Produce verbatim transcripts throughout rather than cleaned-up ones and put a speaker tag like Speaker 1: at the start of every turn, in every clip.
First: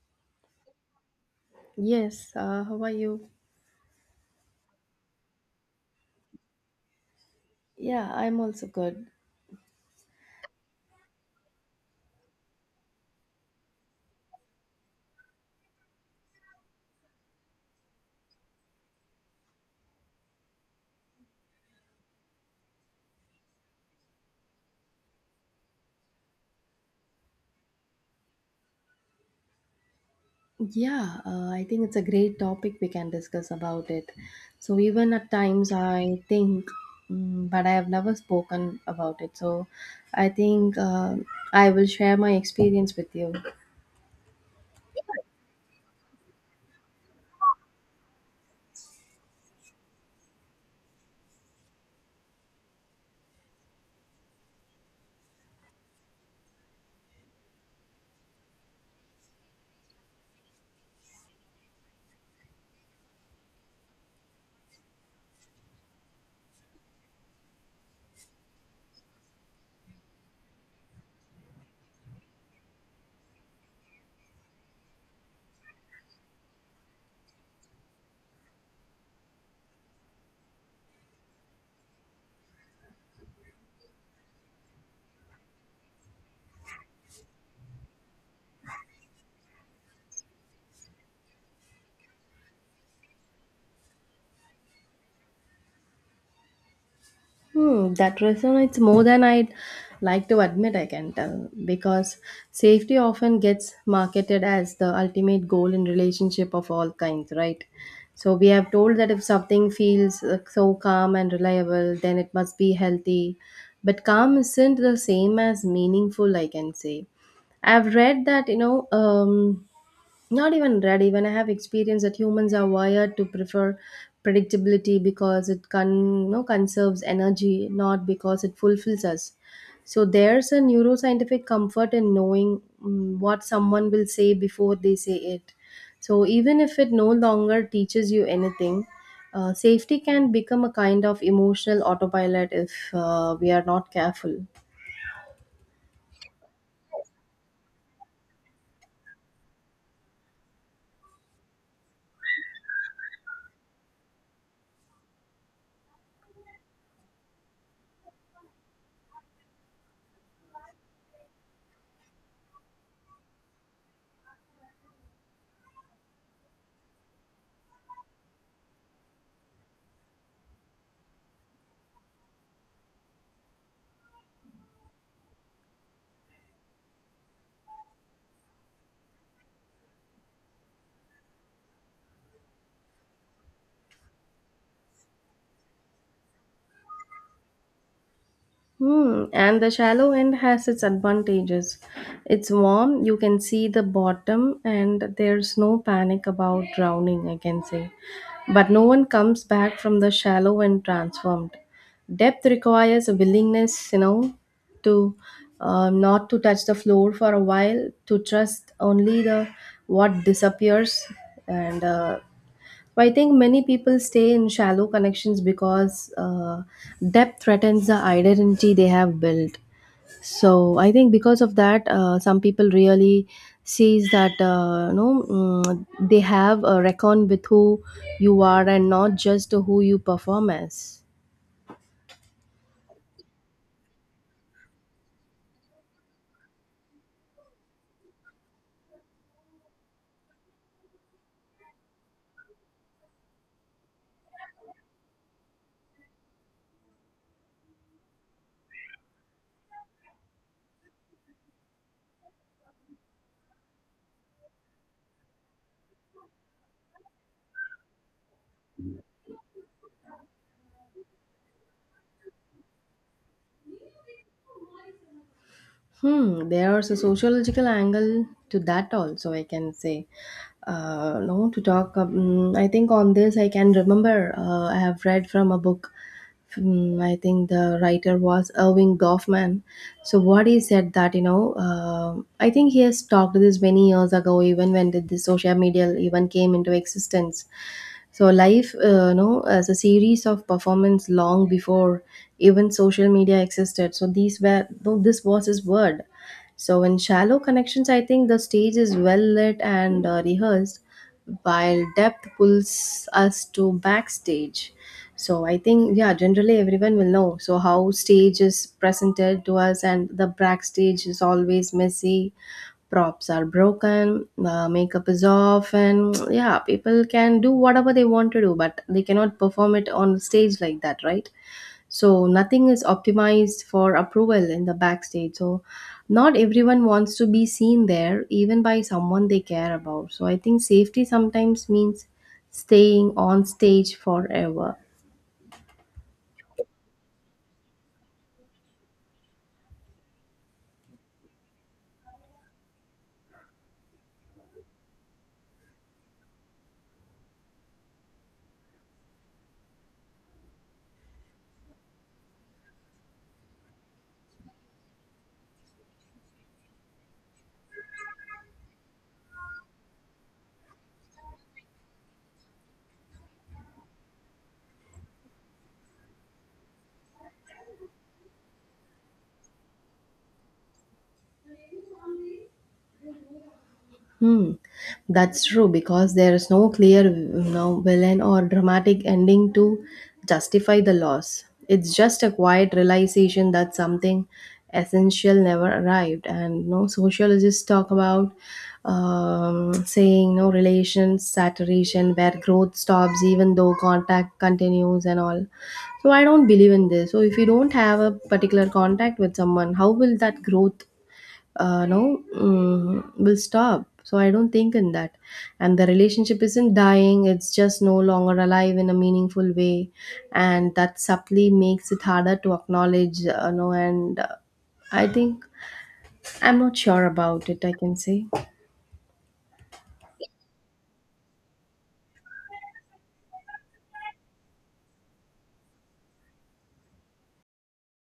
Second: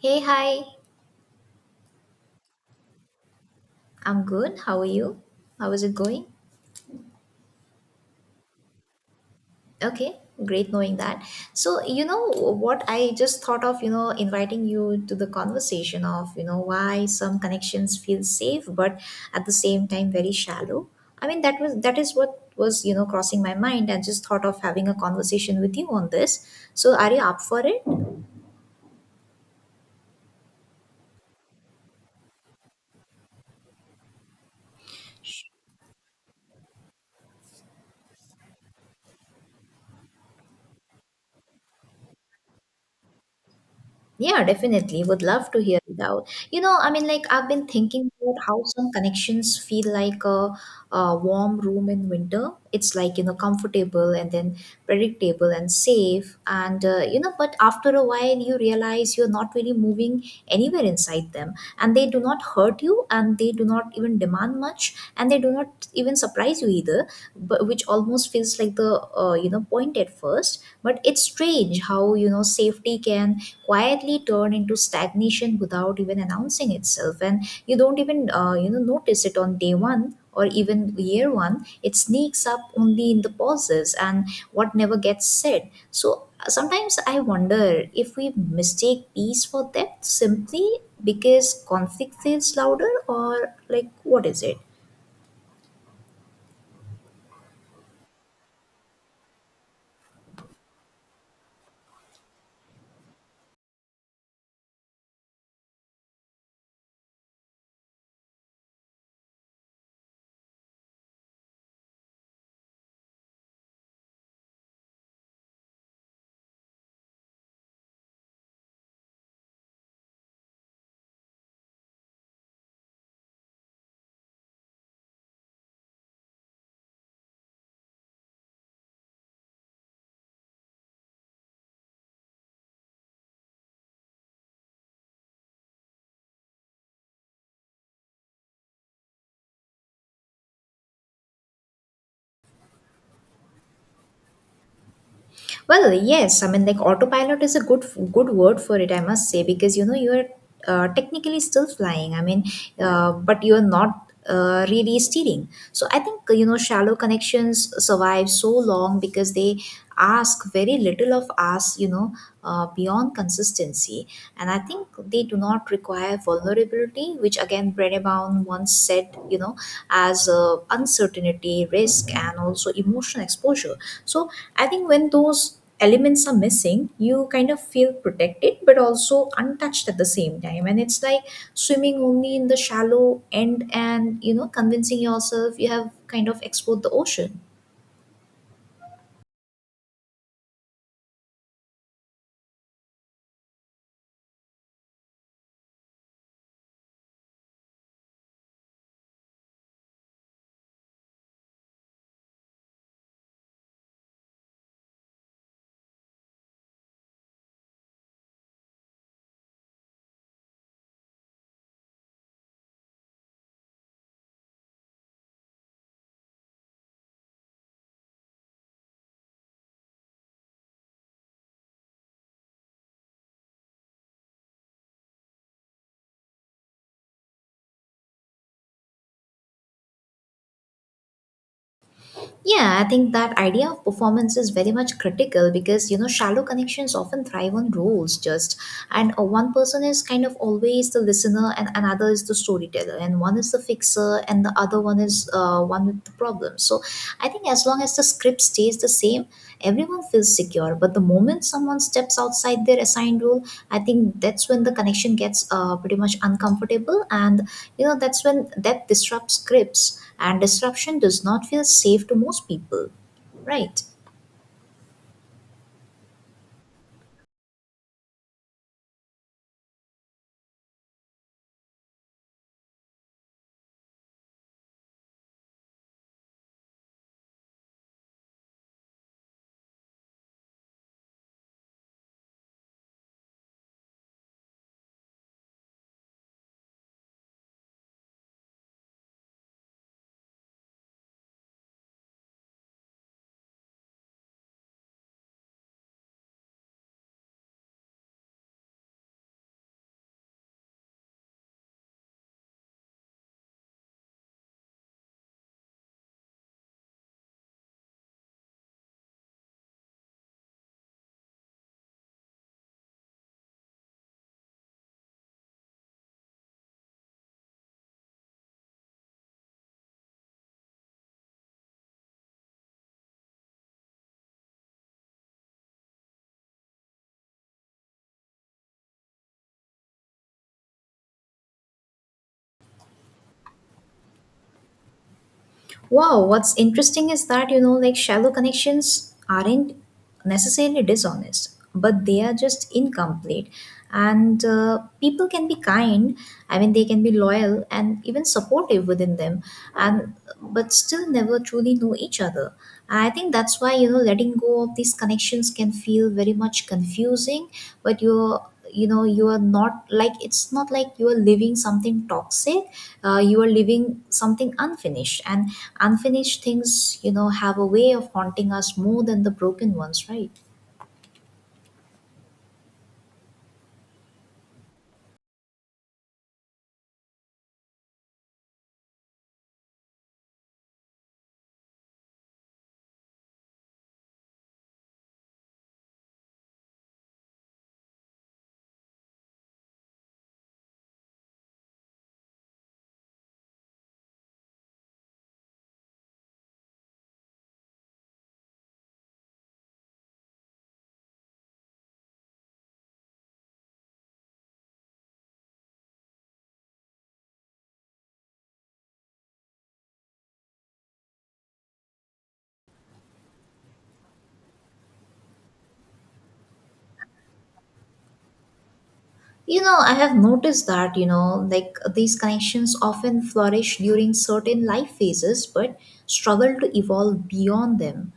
Speaker 1: Hey, hi.
Speaker 2: Yes, uh, how are you?
Speaker 1: I'm good. How are you? How is it going?
Speaker 2: Yeah, I'm also good.
Speaker 1: Okay, great knowing that. So, you know what I just thought of, you know, inviting you to the conversation of, you know, why some connections feel safe but at the same time very shallow. I mean, that was that is what was, you know, crossing my mind. I just thought of having a conversation with you on this. So, are you up for it?
Speaker 2: Yeah, uh, I think it's a great topic we can discuss about it. So even at times I think, mm, but I have never spoken about it. So I think uh, I will share my experience with you.
Speaker 1: Yeah, definitely. Would love to hear it out. You know, I mean, like, I've been thinking about how some connections feel like a, a warm room in winter. It's like, you know, comfortable and then predictable and safe. And, uh, you know, but after a while, you realize you're not really moving anywhere inside them. And they do not hurt you, and they do not even demand much, and they do not even surprise you either, but which almost feels like the, uh, you know, point at first. But it's strange how, you know, safety can quietly turn into stagnation without even announcing itself, and you don't even uh, you know notice it on day one or even year one. It sneaks up only in the pauses and what never gets said. So uh, sometimes I wonder if we mistake peace for depth simply because conflict feels louder. Or like, what is it?
Speaker 2: Hmm, that resonates more than I'd like to admit, I can tell, because safety often gets marketed as the ultimate goal in relationship of all kinds, right? So we have told that if something feels uh, so calm and reliable, then it must be healthy. But calm isn't the same as meaningful, I can say. I've read that you know um, not even ready. When I have experienced that humans are wired to prefer predictability because it con- you know, conserves energy, not because it fulfills us. So there's a neuroscientific comfort in knowing mm, what someone will say before they say it. So even if it no longer teaches you anything, uh, safety can become a kind of emotional autopilot if uh, we are not careful.
Speaker 1: Well, yes. I mean, like, autopilot is a good good word for it, I must say, because you know you're uh, technically still flying. I mean, uh, but you're not uh, really steering. So I think, you know, shallow connections survive so long because they ask very little of us, you know, uh, beyond consistency, and I think they do not require vulnerability vulnerability, which again Brennebaum once said, you know, as uh, uncertainty, risk, and also emotional exposure. So I think when those elements are missing, you kind of feel protected but also untouched at the same time. And it's like swimming only in the shallow end and, you know, convincing yourself you have kind of explored the ocean.
Speaker 2: Hmm, and the shallow end has its advantages. It's warm, you can see the bottom, and there's no panic about drowning, I can say. But no one comes back from the shallow end transformed. Depth requires a willingness, you know, to uh, not to touch the floor for a while, to trust only the what disappears, and uh, I think many people stay in shallow connections because uh, depth threatens the identity they have built. So I think because of that, uh, some people really sees that uh, you know mm, they have a reckon with who you are and not just who you perform as.
Speaker 1: Yeah, I think that idea of performance is very much critical, because you know shallow connections often thrive on roles just, and uh, one person is kind of always the listener, and another is the storyteller, and one is the fixer, and the other one is uh, one with the problem. So I think as long as the script stays the same, everyone feels secure, but the moment someone steps outside their assigned role, I think that's when the connection gets uh, pretty much uncomfortable, and you know that's when that disrupts scripts, and disruption does not feel safe to most people, right?
Speaker 2: Hmm, there's a sociological angle to that also, I can say. Uh, no, to talk, um, I think on this I can remember uh, I have read from a book. Um, I think the writer was Irving Goffman. So what he said that you know, uh, I think he has talked this many years ago, even when the, the social media even came into existence. So life, uh, you know, as a series of performance long before even social media existed. So these were though this was his word. So in shallow connections, I think the stage is well lit and uh, rehearsed, while depth pulls us to backstage. So I think yeah, generally everyone will know. So how stage is presented to us, and the backstage is always messy props are broken, the makeup is off, and yeah, people can do whatever they want to do, but they cannot perform it on stage like that, right? So nothing is optimized for approval in the backstage. So not everyone wants to be seen there, even by someone they care about. So I think safety sometimes means staying on stage forever.
Speaker 1: Wow, what's interesting is that, you know, like, shallow connections aren't necessarily dishonest, but they are just incomplete. And uh, people can be kind, I mean, they can be loyal and even supportive within them, and but still never truly know each other. I think that's why, you know, letting go of these connections can feel very much confusing, but you're you know you are not, like, it's not like you are living something toxic. Uh, you are living something unfinished, and unfinished things, you know, have a way of haunting us more than the broken ones, right?
Speaker 2: That's true because there is no clear you know, villain or dramatic ending to justify the loss. It's just a quiet realization that something essential never arrived. And no sociologists talk about um, saying no relations saturation where growth stops even though contact continues and all. So I don't believe in this. So if you don't have a particular contact with someone, how will that growth uh, no, mm, will stop. So I don't think in that. And the relationship isn't dying, it's just no longer alive in a meaningful way. And that subtly makes it harder to acknowledge, uh, you know, and uh, I think I'm not sure about it, I can say.
Speaker 1: You know, I have noticed that, you know, like, these connections often flourish during certain life phases but struggle to evolve beyond them.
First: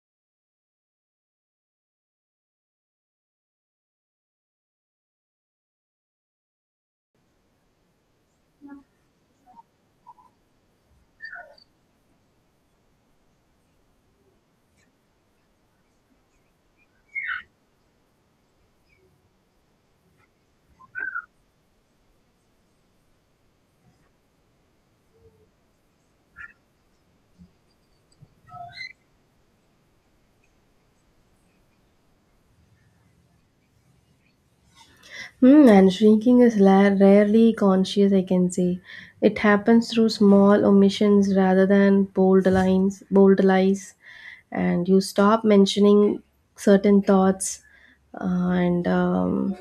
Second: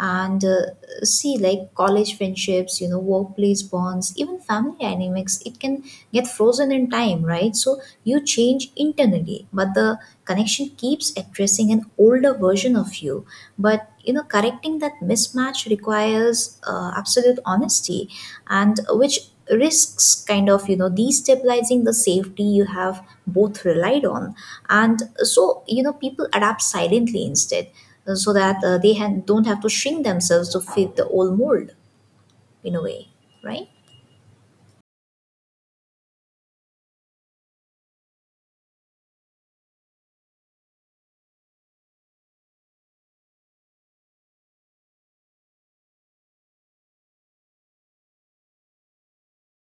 Speaker 1: And uh, see, like college friendships, you know, workplace bonds, even family dynamics, it can get frozen in time, right? So you change internally, but the connection keeps addressing an older version of you. But, you know, correcting that mismatch requires uh, absolute honesty, and which risks kind of, you know, destabilizing the safety you have both relied on. And so, you know, people adapt silently instead, uh, so that uh, they ha- don't have to shrink themselves to fit the old mold, in a way, right?
Speaker 2: Hmm, and shrinking is la- rarely conscious, I can say. It happens through small omissions rather than bold lines, bold lies, and you stop mentioning certain thoughts. Uh, and um,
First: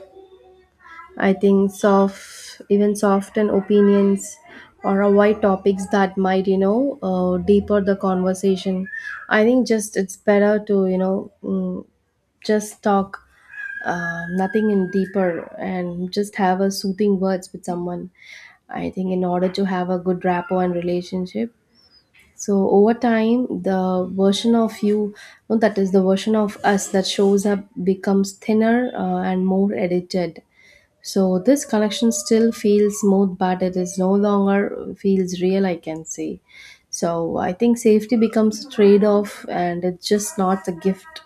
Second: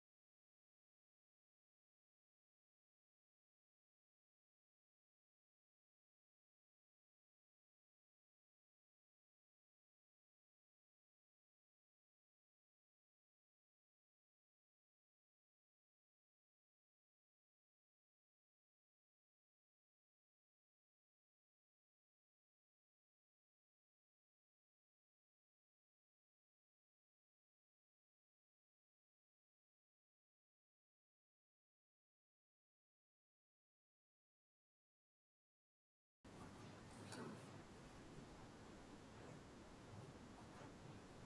Speaker 2: I think soft, even soften opinions or avoid topics that might, you know, uh, deeper the conversation. I think just it's better to, you know, mm, just talk uh, nothing in deeper and just have a soothing words with someone. I think in order to have a good rapport and relationship, so over time the version of you no, that is the version of us that shows up becomes thinner uh, and more edited. So this connection still feels smooth but it is no longer feels real, I can say. So I think safety becomes a trade-off and it's just not a gift.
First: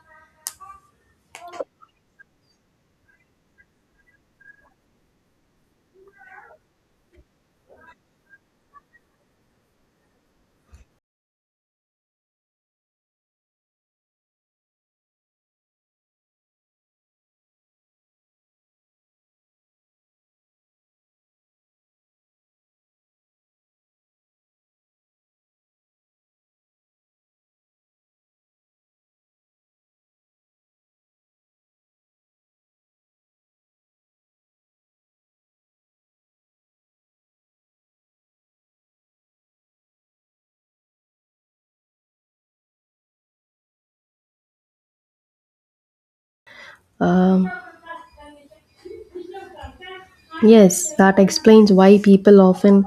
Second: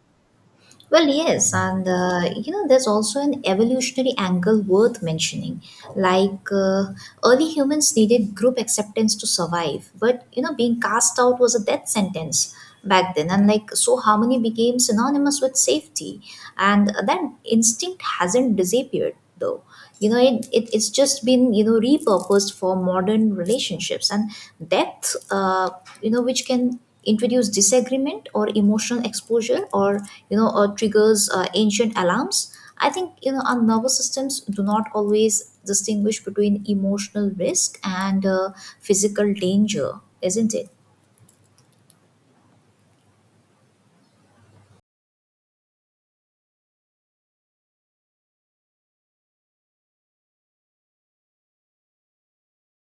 Speaker 1: Well, yes, and uh, you know, there's also an evolutionary angle worth mentioning. Like uh, early humans needed group acceptance to survive, but you know, being cast out was a death sentence back then. And like, so harmony became synonymous with safety, and that instinct hasn't disappeared, though, you know, it, it it's just been, you know, repurposed for modern relationships. And depth, uh, you know, which can introduce disagreement or emotional exposure, or you know, or triggers uh, ancient alarms. I think, you know, our nervous systems do not always distinguish between emotional risk and uh, physical danger, isn't it?
Speaker 2: um, Yes, that explains why people often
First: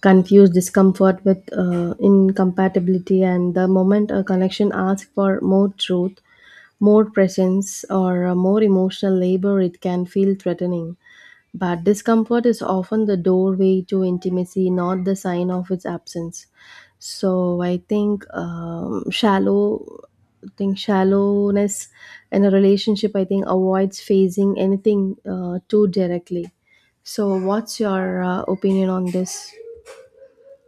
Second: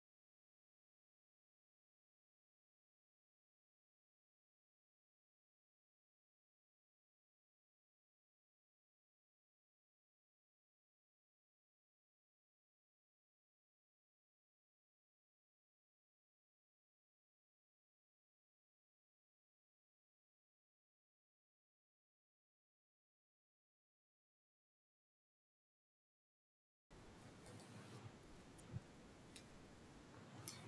Speaker 2: confuse discomfort with uh, incompatibility, and the moment a connection asks for more truth, more presence, or uh, more emotional labor, it can feel threatening. But discomfort is often the doorway to intimacy, not the sign of its absence. So I think um, shallow, I think shallowness in a relationship, I think avoids facing anything uh, too directly. So what's your uh, opinion on this?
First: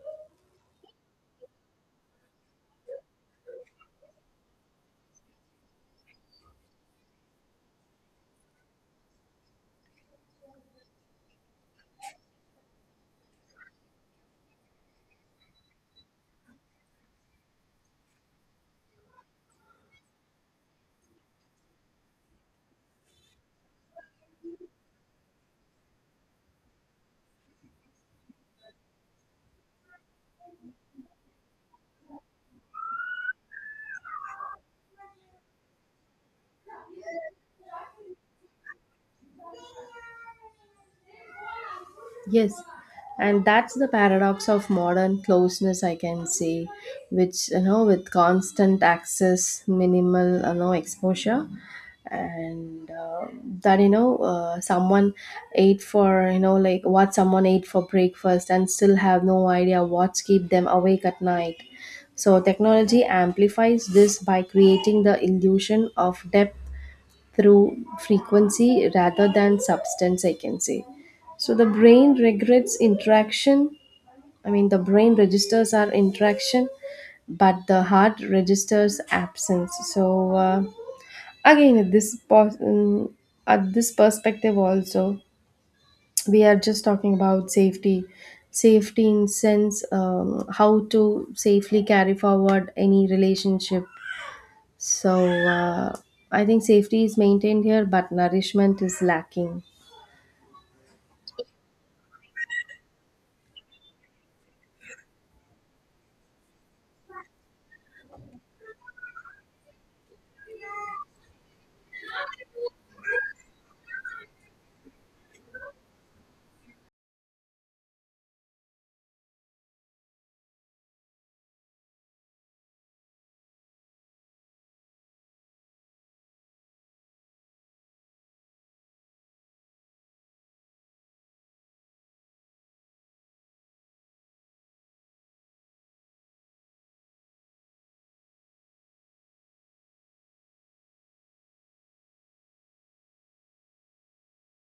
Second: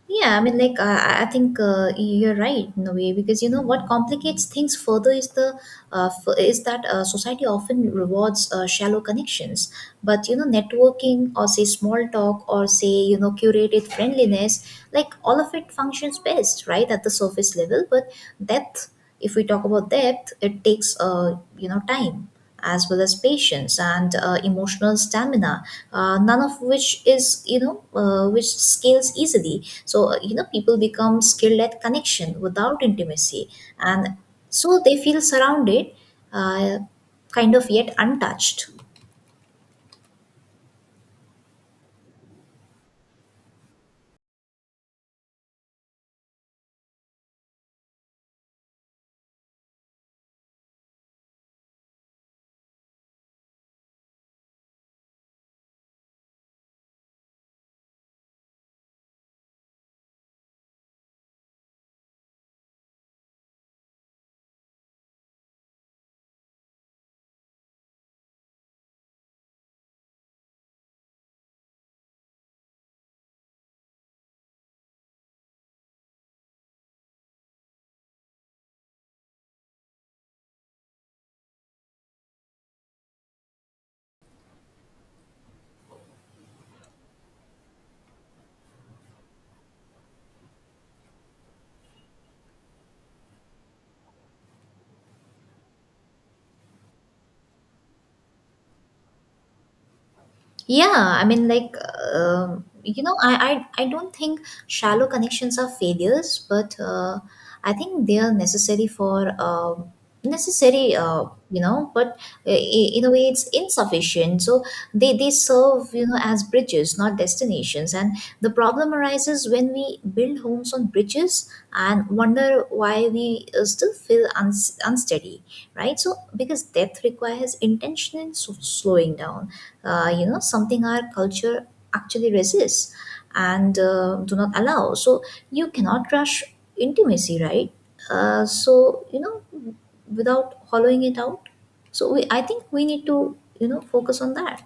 Speaker 1: Yeah, I mean, like, uh, I I think uh, you're right in a way, because you know what complicates things further is the uh, f- is that uh, society often rewards uh, shallow connections, but you know, networking, or say small talk, or say, you know, curated friendliness, like all of it functions best right at the surface level. But depth, if we talk about depth, it takes uh, you know, time, as well as patience and uh, emotional stamina, uh, none of which is, you know, uh, which scales easily. So uh, you know, people become skilled at connection without intimacy, and so they feel surrounded, uh, kind of, yet untouched.
Speaker 2: Yes, and that's the paradox of modern closeness, I can say, which you know, with constant access, minimal you know exposure, and uh, that you know, uh, someone ate for you know, like what someone ate for breakfast, and still have no idea what's keep them awake at night. So technology amplifies this by creating the illusion of depth through frequency rather than substance, I can say. So the brain regrets interaction i mean the brain registers our interaction, but the heart registers absence. So uh, again at this pos- um, at this perspective also, we are just talking about safety, safety in sense, um, how to safely carry forward any relationship. So uh, I think safety is maintained here, but nourishment is lacking.
Speaker 1: Yeah, I mean, like, um, you know, I, I, I don't think shallow connections are failures, but uh, I think they are necessary for um necessary, uh, you know, but i- i- in a way it's insufficient. So they, they serve, you know, as bridges, not destinations. And the problem arises when we build homes on bridges and wonder why we uh, still feel uns- unsteady, right? So because depth requires intentional s- slowing down, uh, you know, something our culture actually resists and uh, do not allow. So you cannot rush intimacy, right? Uh, so you know, without hollowing it out. So we I think we need to, you know, focus on that.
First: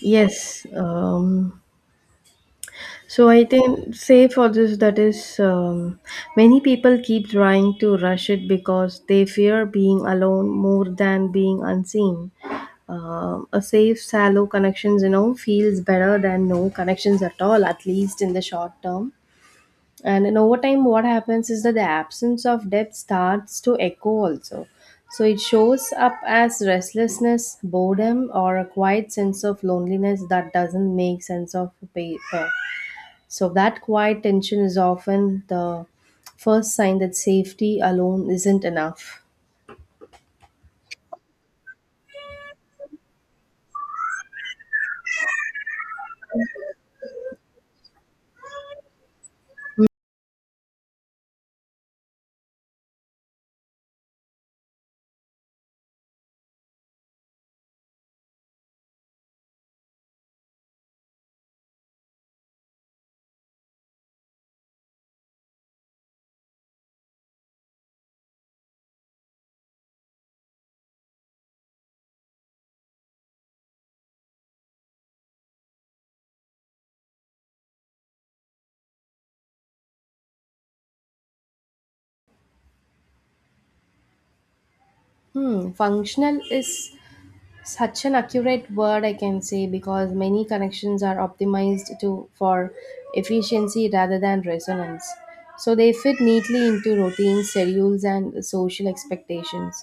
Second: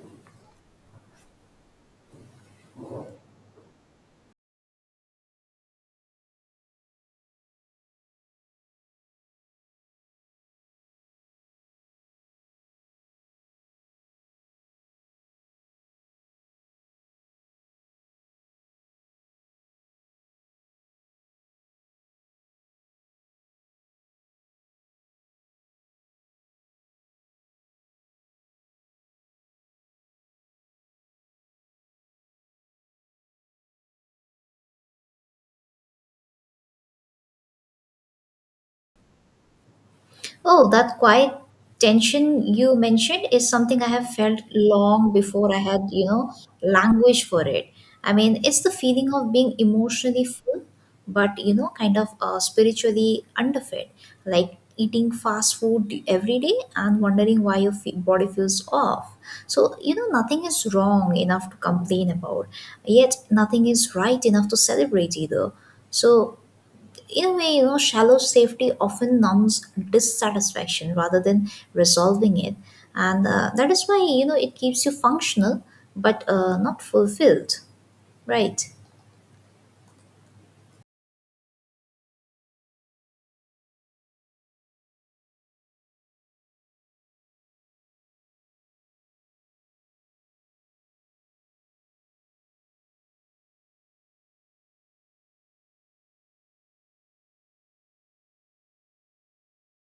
Speaker 2: Yes. Um, so I think say for this that is um, many people keep trying to rush it because they fear being alone more than being unseen. Um, a safe, shallow connections, you know, feels better than no connections at all, at least in the short term. And in over time what happens is that the absence of depth starts to echo also. So it shows up as restlessness, boredom, or a quiet sense of loneliness that doesn't make sense of paper. So that quiet tension is often the first sign that safety alone isn't enough.
Speaker 1: Oh, that quiet tension you mentioned is something I have felt long before I had, you know, language for it. I mean, it's the feeling of being emotionally full, but, you know, kind of uh, spiritually underfed, like eating fast food every day and wondering why your fe- body feels off. So, you know, nothing is wrong enough to complain about, yet nothing is right enough to celebrate either. So, in a way, you know, shallow safety often numbs dissatisfaction rather than resolving it, and uh, that is why, you know, it keeps you functional, but uh, not fulfilled, right?
Speaker 2: Hmm. Functional is such an accurate word, I can say, because many connections are optimized to for efficiency rather than resonance. So they fit neatly into routines, schedules and social expectations.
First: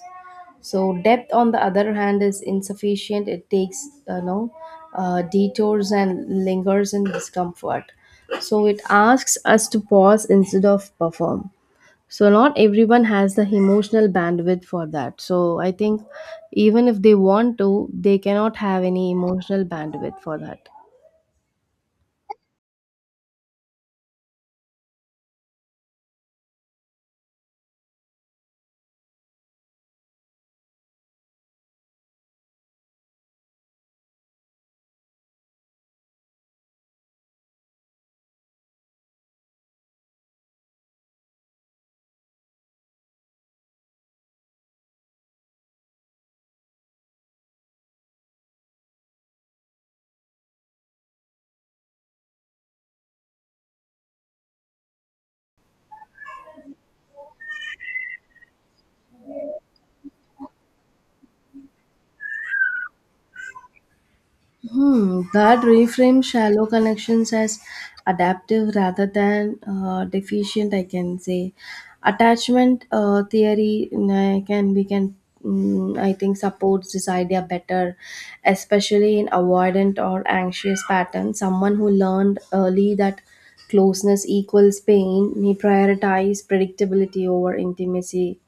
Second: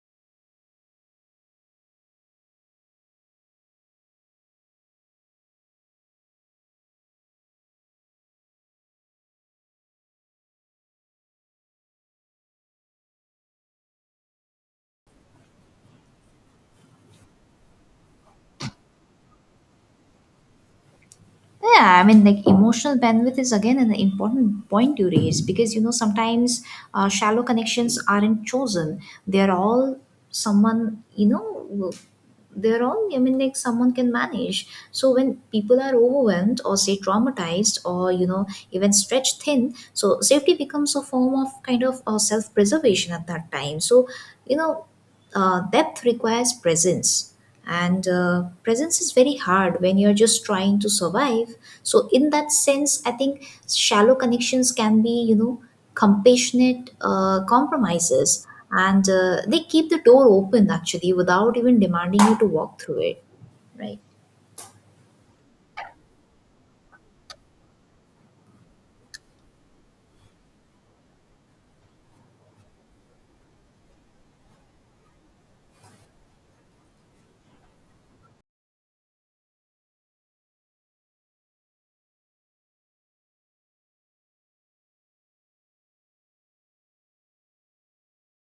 Speaker 2: So depth on the other hand is insufficient. It takes uh, you know uh, detours and lingers in discomfort. So it asks us to pause instead of perform. So not everyone has the emotional bandwidth for that. So I think even if they want to, they cannot have any emotional bandwidth for that.
Speaker 1: Yeah, I mean, like, emotional bandwidth is again an important point you raise, because you know sometimes uh, shallow connections aren't chosen. They're all someone you know. They're all, I mean, like, someone can manage. So when people are overwhelmed, or say traumatized, or you know, even stretched thin, so safety becomes a form of kind of uh, self-preservation at that time. So you know, uh, depth requires presence, and uh, presence is very hard when you're just trying to survive. So in that sense, I think shallow connections can be, you know, compassionate uh, compromises, and uh, they keep the door open actually, without even demanding you to walk through it, right?
Speaker 2: Hmm, that reframes shallow connections as adaptive rather than uh, deficient, I can say. Attachment uh, theory uh, can we can mm, I think supports this idea better, especially in avoidant or anxious patterns. Someone who learned early that closeness equals pain may prioritize predictability over intimacy.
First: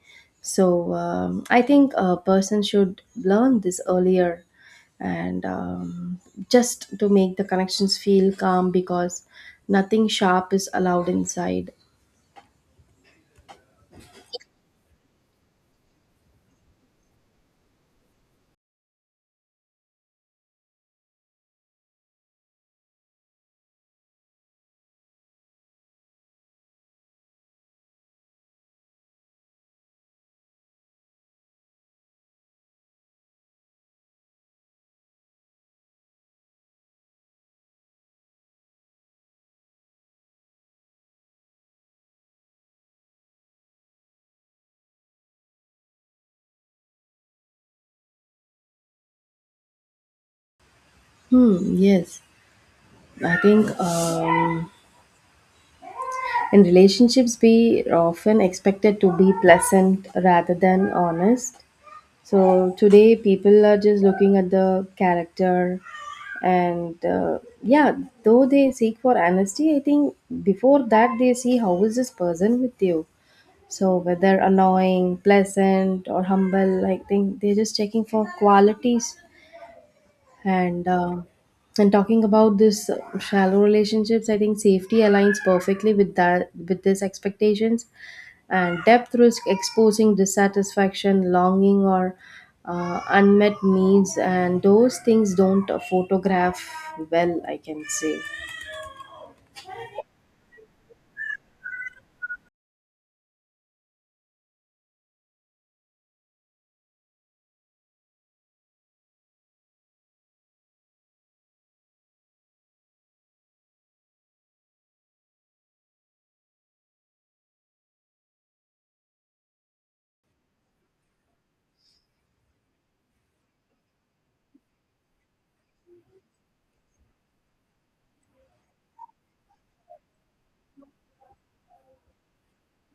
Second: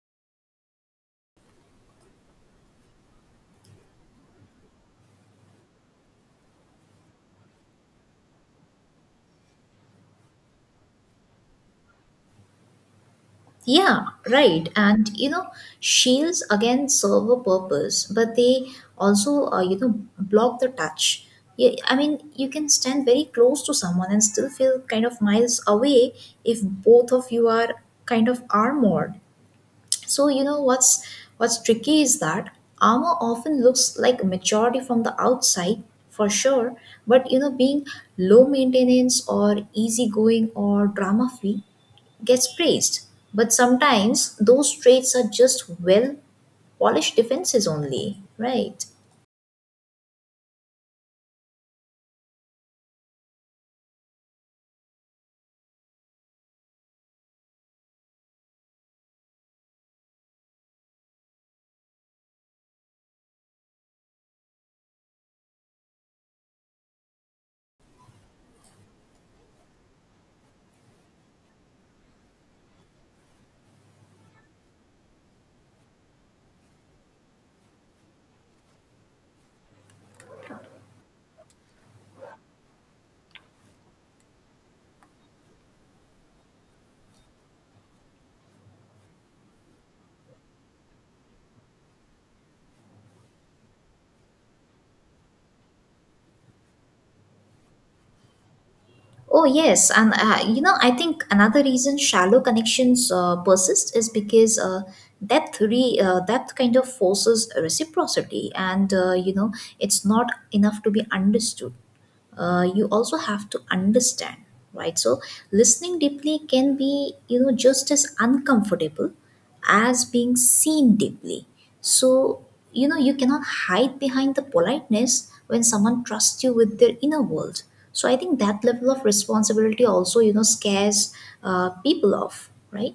Speaker 2: So um, I think a person should learn this earlier and um, just to make the connections feel calm because nothing sharp is allowed inside.
Speaker 1: Yeah, right. And you know, shields again serve a purpose, but they also, uh, you know, block the touch. Yeah, I mean, you can stand very close to someone and still feel kind of miles away if both of you are kind of armored. So you know what's what's tricky is that armor often looks like maturity from the outside, for sure, but you know, being low maintenance, or easygoing, or drama free gets praised. But sometimes those traits are just well polished defenses only, right?
Speaker 2: Hmm, yes. I think um, in relationships, we are often expected to be pleasant rather than honest. So today, people are just looking at the character, and uh, yeah, though they seek for honesty, I think before that they see how is this person with you. So whether annoying, pleasant, or humble, I think they're just checking for qualities. And uh, and talking about this shallow relationships, I think safety aligns perfectly with that with these expectations. And depth risk exposing dissatisfaction, longing, or uh, unmet needs, and those things don't uh, photograph well, I can say.
Speaker 1: Oh, yes. And, uh, you know, I think another reason shallow connections uh, persist is because uh, that, re- uh, that kind of forces reciprocity, and, uh, you know, it's not enough to be understood. Uh, you also have to understand, right? So listening deeply can be, you know, just as uncomfortable as being seen deeply. So you know, you cannot hide behind the politeness when someone trusts you with their inner world. So I think that level of responsibility also, you know, scares uh, people off, right?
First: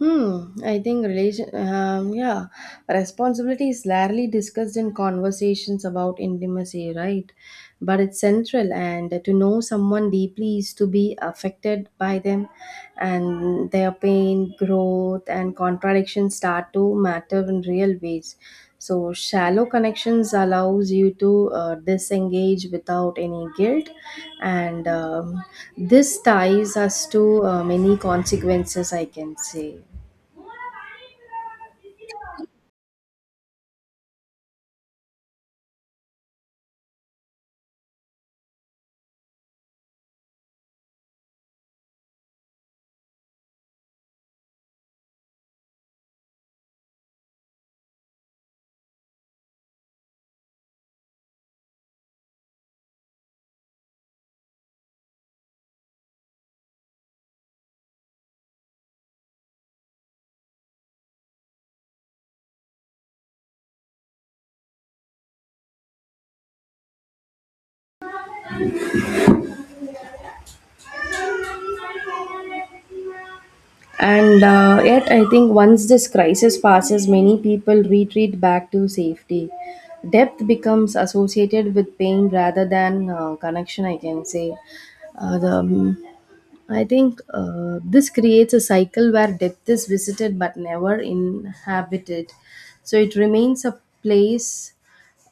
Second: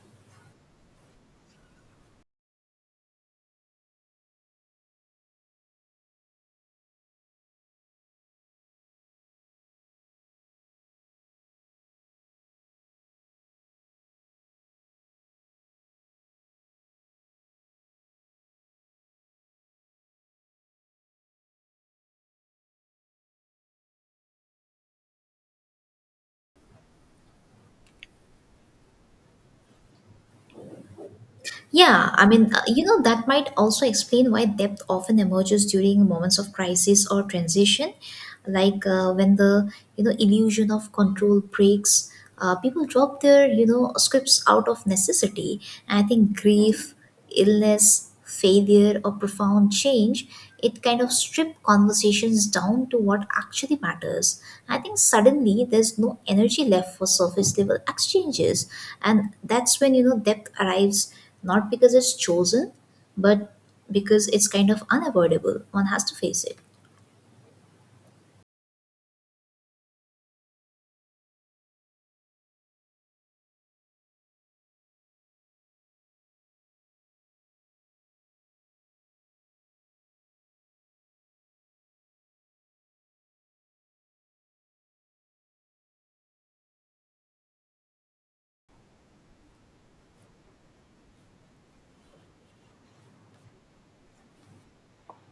Speaker 2: Hmm, I think relation, um, yeah, responsibility is rarely discussed in conversations about intimacy, right? But it's central, and to know someone deeply is to be affected by them, and their pain, growth, and contradictions start to matter in real ways. So shallow connections allows you to uh, disengage without any guilt, and um, this ties us to uh, many consequences, I can say.
Speaker 1: Yeah, I mean, uh, you know, that might also explain why depth often emerges during moments of crisis or transition, like uh, when the, you know, illusion of control breaks. Uh, people drop their, you know, scripts out of necessity. And I think grief, illness, failure, or profound change, it kind of strip conversations down to what actually matters. I think suddenly there's no energy left for surface level exchanges, and that's when, you know, depth arrives, not because it's chosen, but because it's kind of unavoidable. One has to face it.
Speaker 2: And uh, yet, I think once this crisis passes, many people retreat back to safety. Depth becomes associated with pain rather than uh, connection, I can say. Uh, the, um, I think uh, this creates a cycle where depth is visited but never inhabited. So it remains a place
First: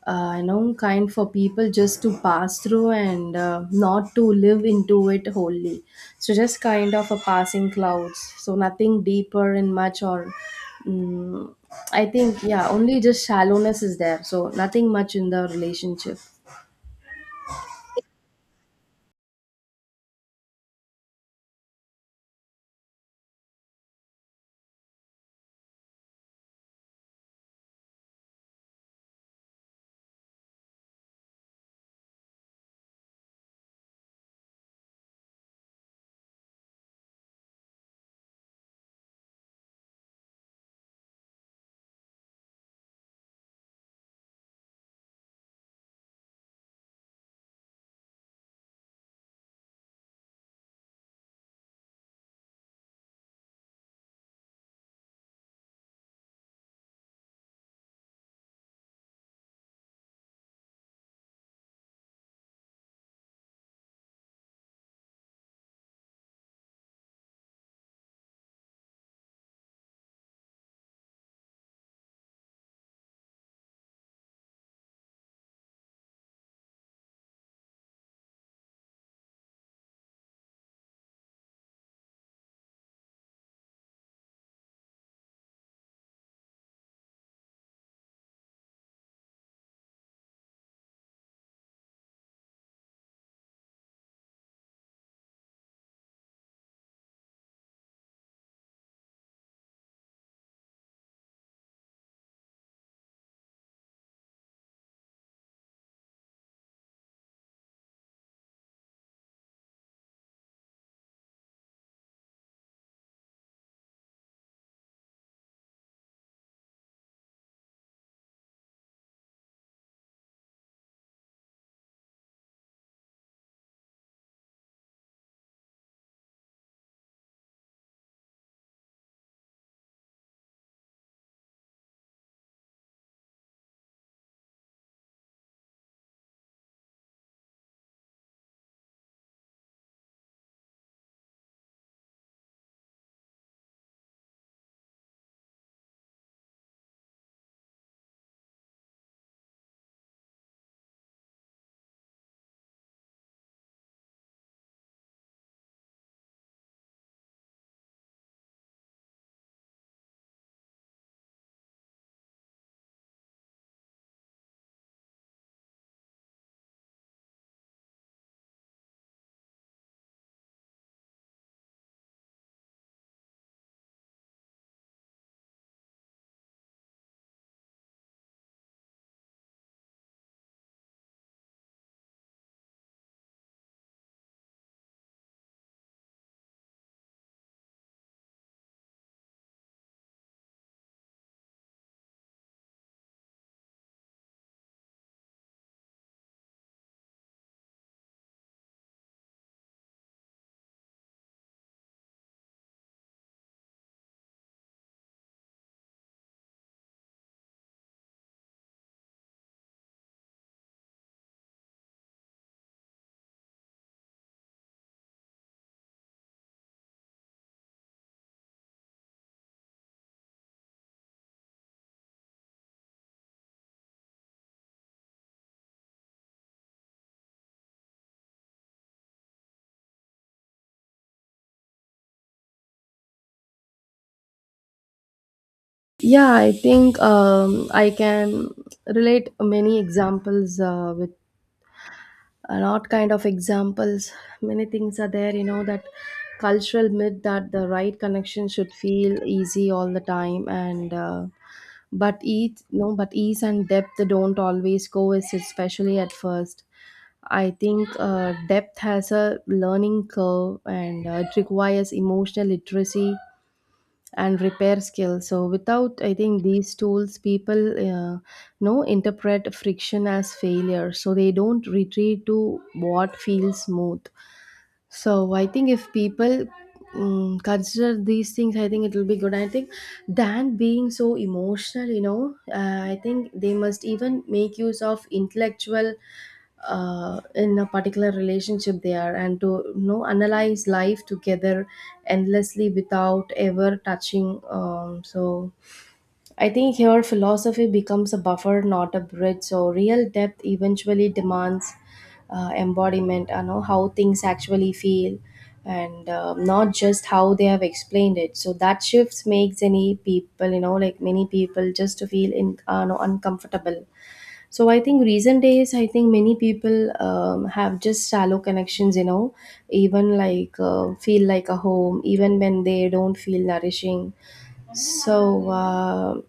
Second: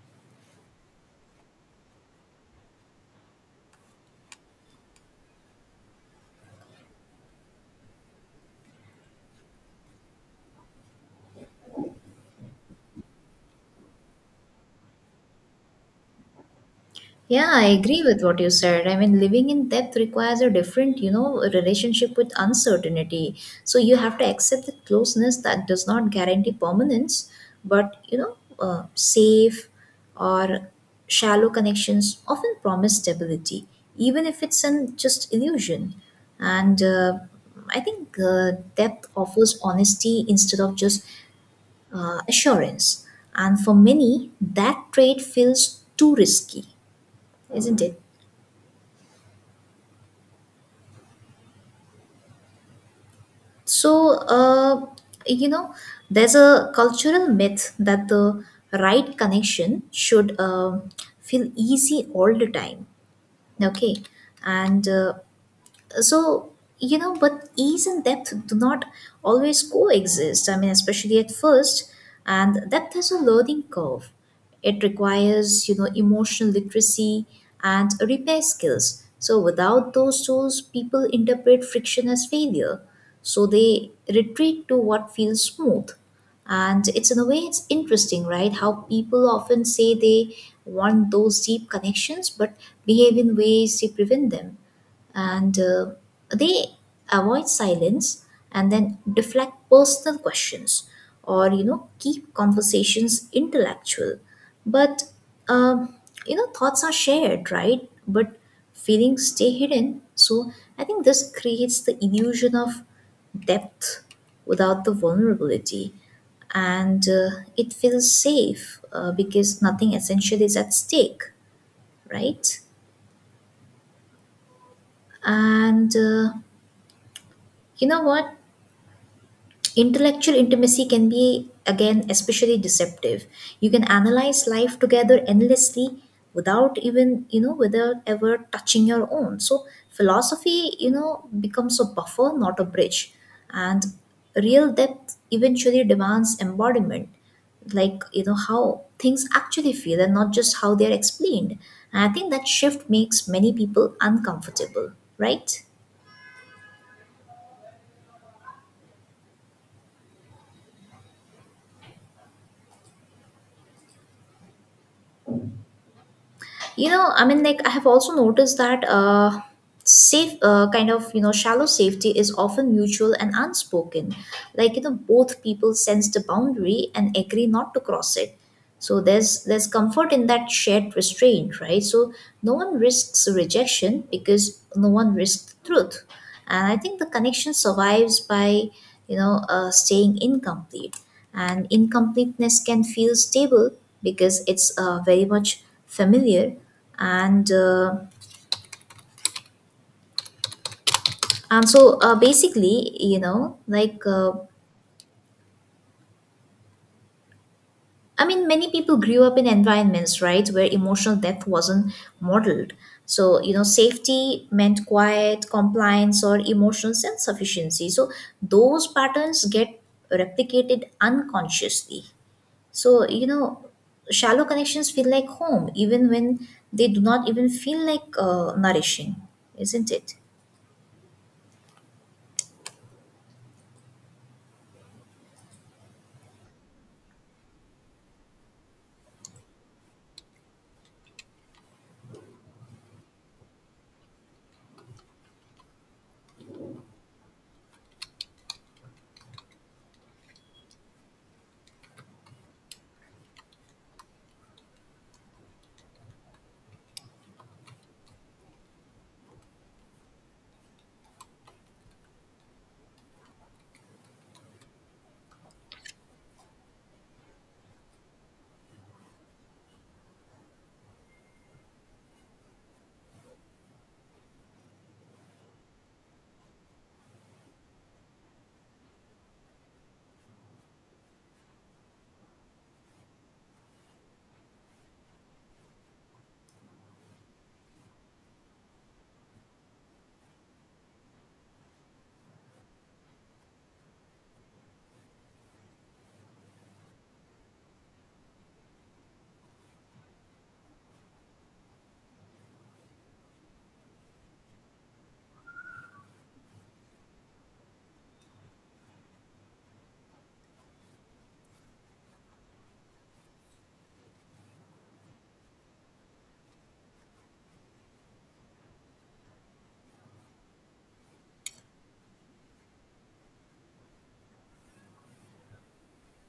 Speaker 2: uh, you know kind for people just to pass through and uh, not to live into it wholly. So just kind of a passing clouds, so nothing deeper in much or mm, I think yeah only just shallowness is there so nothing much in the relationship.
Speaker 1: Yeah, I agree with what you said. I mean, living in depth requires a different, you know, relationship with uncertainty. So you have to accept the closeness that does not guarantee permanence, but, you know, uh, safe or shallow connections often promise stability, even if it's an just illusion. And uh, I think uh, depth offers honesty instead of just uh, assurance. And for many, that trade feels too risky, isn't it? So, uh, you know, there's a cultural myth that the right connection should um feel easy all the time. Okay. And uh, so you know but ease and depth do not always coexist. I mean, especially at first, and depth has a learning curve. It requires, you know emotional literacy and repair skills, so without those tools people interpret friction as failure, so they retreat to what feels smooth. And it's, in a way, it's interesting, right, how people often say they want those deep connections but behave in ways to prevent them. And uh, they avoid silence and then deflect personal questions or, you know keep conversations intellectual. But um, you know thoughts are shared, right, but feelings stay hidden. So I think this creates the illusion of depth without the vulnerability. And uh, it feels safe, uh, because nothing essential is at stake, right? And uh, you know what? Intellectual intimacy can be, again, especially deceptive. You can analyze life together endlessly without even, you know without ever touching your own. So philosophy, you know becomes a buffer, not a bridge. And real depth eventually demands embodiment, like, you know how things actually feel, and not just how they're explained. And I think that shift makes many people uncomfortable, right? you know I mean, like, I have also noticed that uh safe, uh, kind of, you know shallow safety is often mutual and unspoken. Like, you know both people sense the boundary and agree not to cross it. So there's there's comfort in that shared restraint, right? So no one risks rejection because no one risks the truth. And I think the connection survives by, you know uh, staying incomplete. And incompleteness can feel stable because it's, uh, very much familiar. And uh, and so uh, basically you know like uh, I mean, many people grew up in environments, right, where emotional depth wasn't modeled. So, you know safety meant quiet compliance or emotional self sufficiency. So those patterns get replicated unconsciously. So, you know shallow connections feel like home even when they do not even feel like, uh, nourishing, isn't it?
Speaker 2: Yeah, I think um, I can relate many examples uh, with a lot kind of examples. Many things are there you know that cultural myth that the right connection should feel easy all the time, and uh, but ease no but ease and depth don't always go as, especially at first. I think uh, depth has a learning curve, and uh, it requires emotional literacy and repair skills. So without, I think, these tools, people uh, know interpret friction as failure, so they don't retreat to what feels smooth. So I think if people um, consider these things, I think it will be good. I think than being so emotional, you know, uh, I think they must even make use of intellectual uh, in a particular relationship they are, and to you know analyze life together endlessly without ever touching um, so I think here philosophy becomes a buffer, not a bridge. So real depth eventually demands uh, embodiment, you know, how things actually feel, and uh, not just how they have explained it. So that shifts makes any people, you know, like many people, just to feel in, uh, no, uncomfortable. So I think recent days, I think many people um, have just shallow connections, you know, even like uh, feel like a home, even when they don't feel nourishing. So. Uh,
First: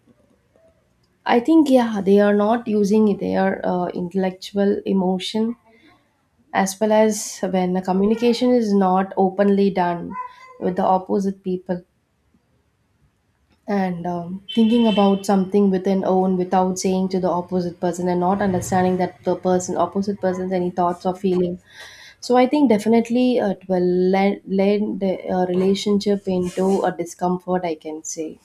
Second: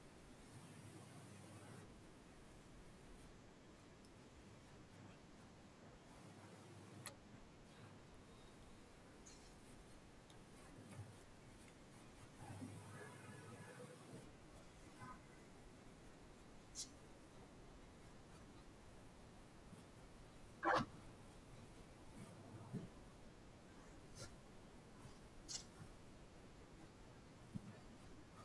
Speaker 2: I think yeah, they are not using their uh, intellectual emotion, as well as when the communication is not openly done with the opposite people, and um, thinking about something within own without saying to the opposite person, and not understanding that the person opposite person's any thoughts or feeling. So I think definitely uh, it will lend, lend the uh, relationship into a discomfort, I can say.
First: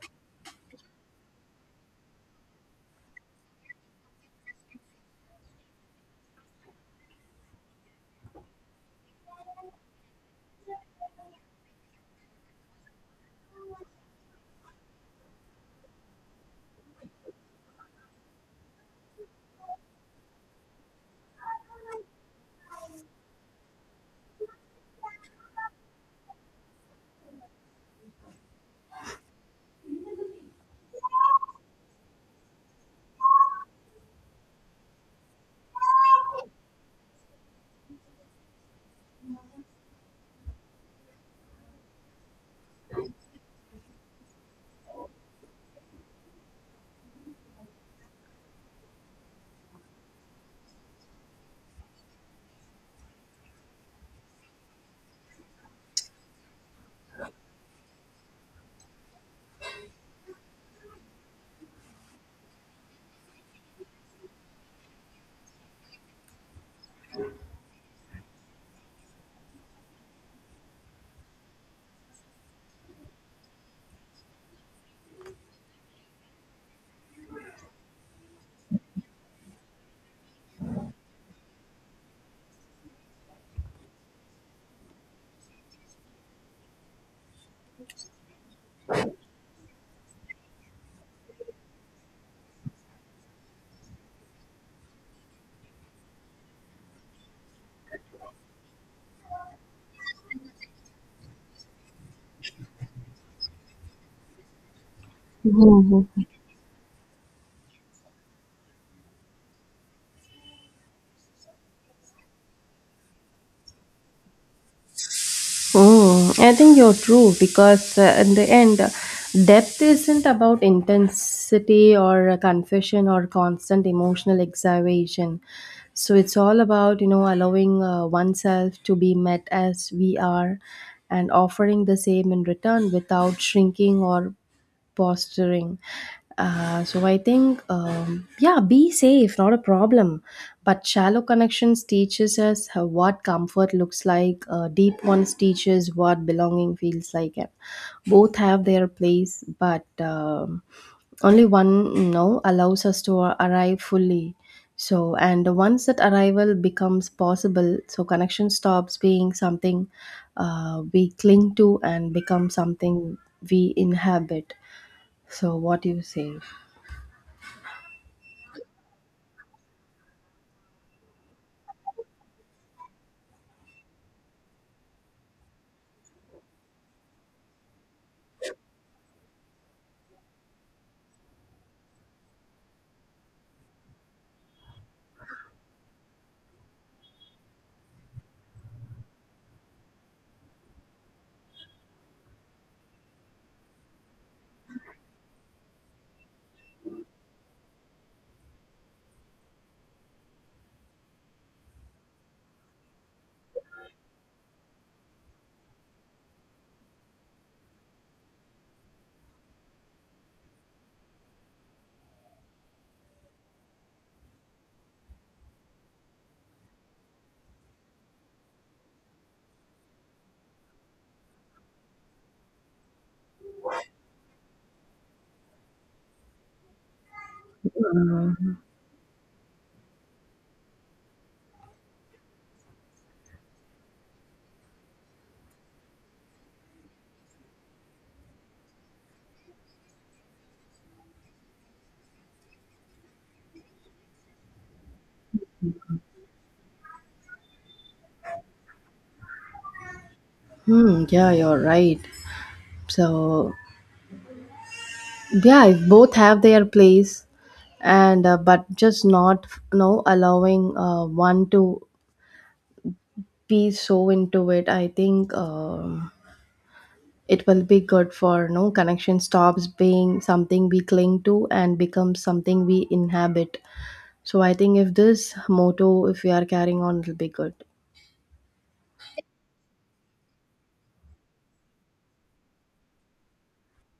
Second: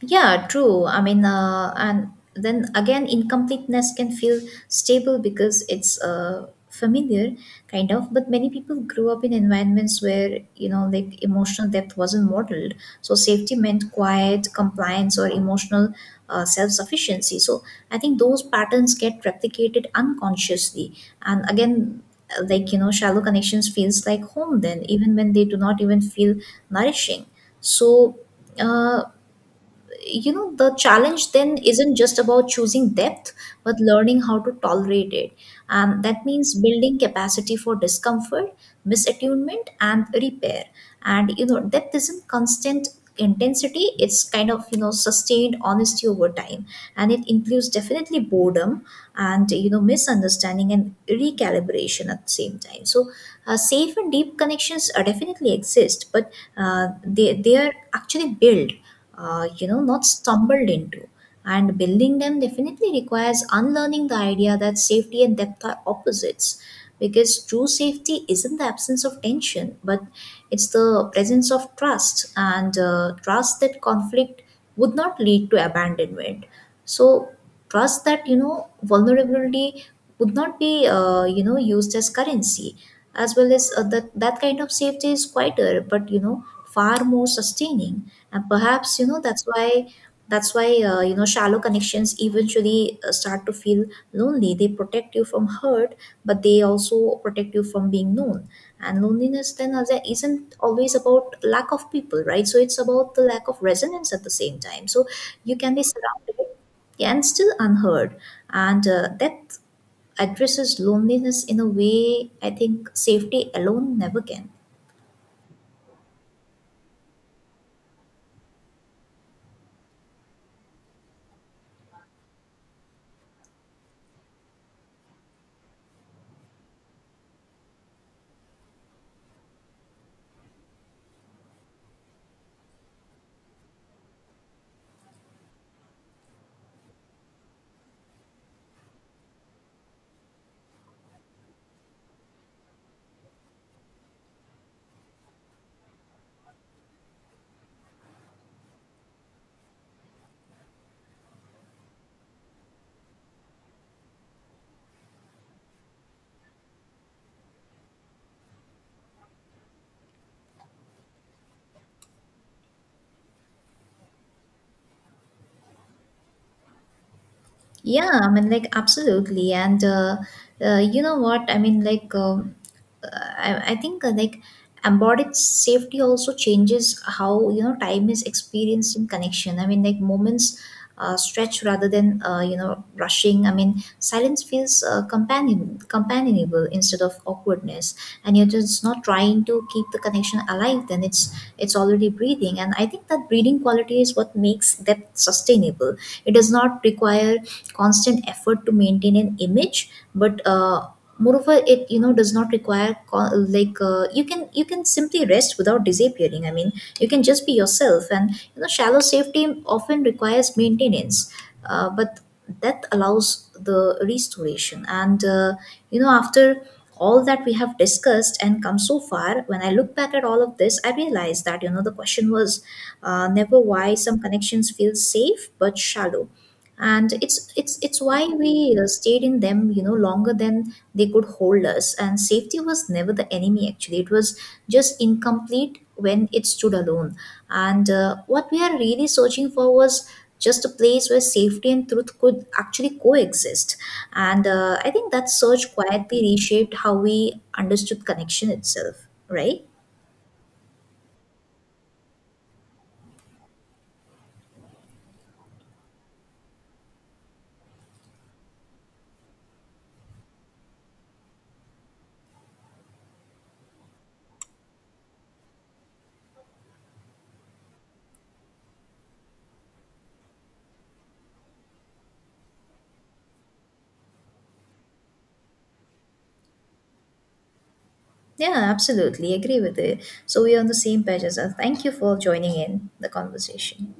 Speaker 1: Yeah, true. I mean, uh, and then again, incompleteness can feel stable because it's, uh, familiar, kind of. But many people grew up in environments where, you know, like, emotional depth wasn't modeled. So safety meant quiet, compliance, or emotional, uh, self sufficiency. So I think those patterns get replicated unconsciously. And again, uh, like, you know, shallow connections feels like home then, even when they do not even feel nourishing. So, uh, you know the challenge then isn't just about choosing depth but learning how to tolerate it. And that means building capacity for discomfort, misattunement, and repair. And, you know depth isn't constant intensity. It's kind of, you know sustained honesty over time, and it includes definitely boredom and, you know misunderstanding and recalibration at the same time. So, uh, safe and deep connections are definitely exist, but uh, they they are actually built, uh, you know not stumbled into. And building them definitely requires unlearning the idea that safety and depth are opposites, because true safety isn't the absence of tension but it's the presence of trust. And uh, trust that conflict would not lead to abandonment. So trust that, you know vulnerability would not be, uh, you know used as currency. As well as, uh, that that kind of safety is quieter but, you know far more sustaining. And perhaps, you know that's why that's why uh, you know shallow connections eventually, uh, start to feel lonely. They protect you from hurt, but they also protect you from being known. And loneliness then, as a- isn't always about lack of people, right? So it's about the lack of resonance at the same time. So you can be
Speaker 2: Mhm.
Speaker 1: surrounded, yeah, and still unheard. And uh, that addresses loneliness in a way, I think safety alone never can.
Speaker 2: Mm, I think you're true because uh, in the end, uh, depth isn't about intensity or uh, confession or constant emotional exaggeration. So it's all about, you know, allowing uh, oneself to be met as we are and offering the same in return without shrinking or posturing. Uh, so I think, um, yeah, be safe, not a problem. But shallow connections teaches us how, what comfort looks like. Uh, deep ones teaches what belonging feels like. And both have their place, but um, only one you know allows us to arrive fully. So, and once that arrival becomes possible, so connection stops being something uh, we cling to and becomes something we inhabit. So what do you say?
Speaker 1: Yeah, I mean, like, absolutely. And uh, uh, you know what? I mean, like, um, uh, I, I think, uh, like, embodied safety also changes how, you know, time is experienced in connection. I mean, like, moments uh, stretch rather than, uh, you know, rushing. I mean, silence feels, uh, companion, companionable instead of awkwardness. And you're just not trying to keep the connection alive, then it's, it's already breathing. And I think that breathing quality is what makes depth sustainable. It does not require constant effort to maintain an image, but uh, moreover it, you know does not require co- like, uh, you can you can simply rest without disappearing. I mean, you can just be yourself. And, you know shallow safety often requires maintenance, uh, but that allows the restoration. And uh, you know after all that we have discussed and come so far, when I look back at all of this, I realize that, you know the question was, uh, never why some connections feel safe but shallow. And it's it's it's why
Speaker 2: Mm.
Speaker 1: we, uh, stayed in them, you know longer than they could hold us. And safety was never the enemy, actually. It was just incomplete when it stood alone. And uh, what we are really searching for was just a place where safety and truth could actually coexist. And uh, I think that search quietly reshaped how we understood connection itself, right?
Speaker 2: Hmm, yeah, you're right. So yeah, if both have their place, and uh, but just not no allowing uh, one to be so into it. I think um, it will be good for no connection stops being something we cling to and becomes something we inhabit. So I think if this motto, if we are carrying on, it'll be good.
Speaker 1: Yeah, absolutely agree with it. So we are on the same page as us. Thank you for joining in the conversation.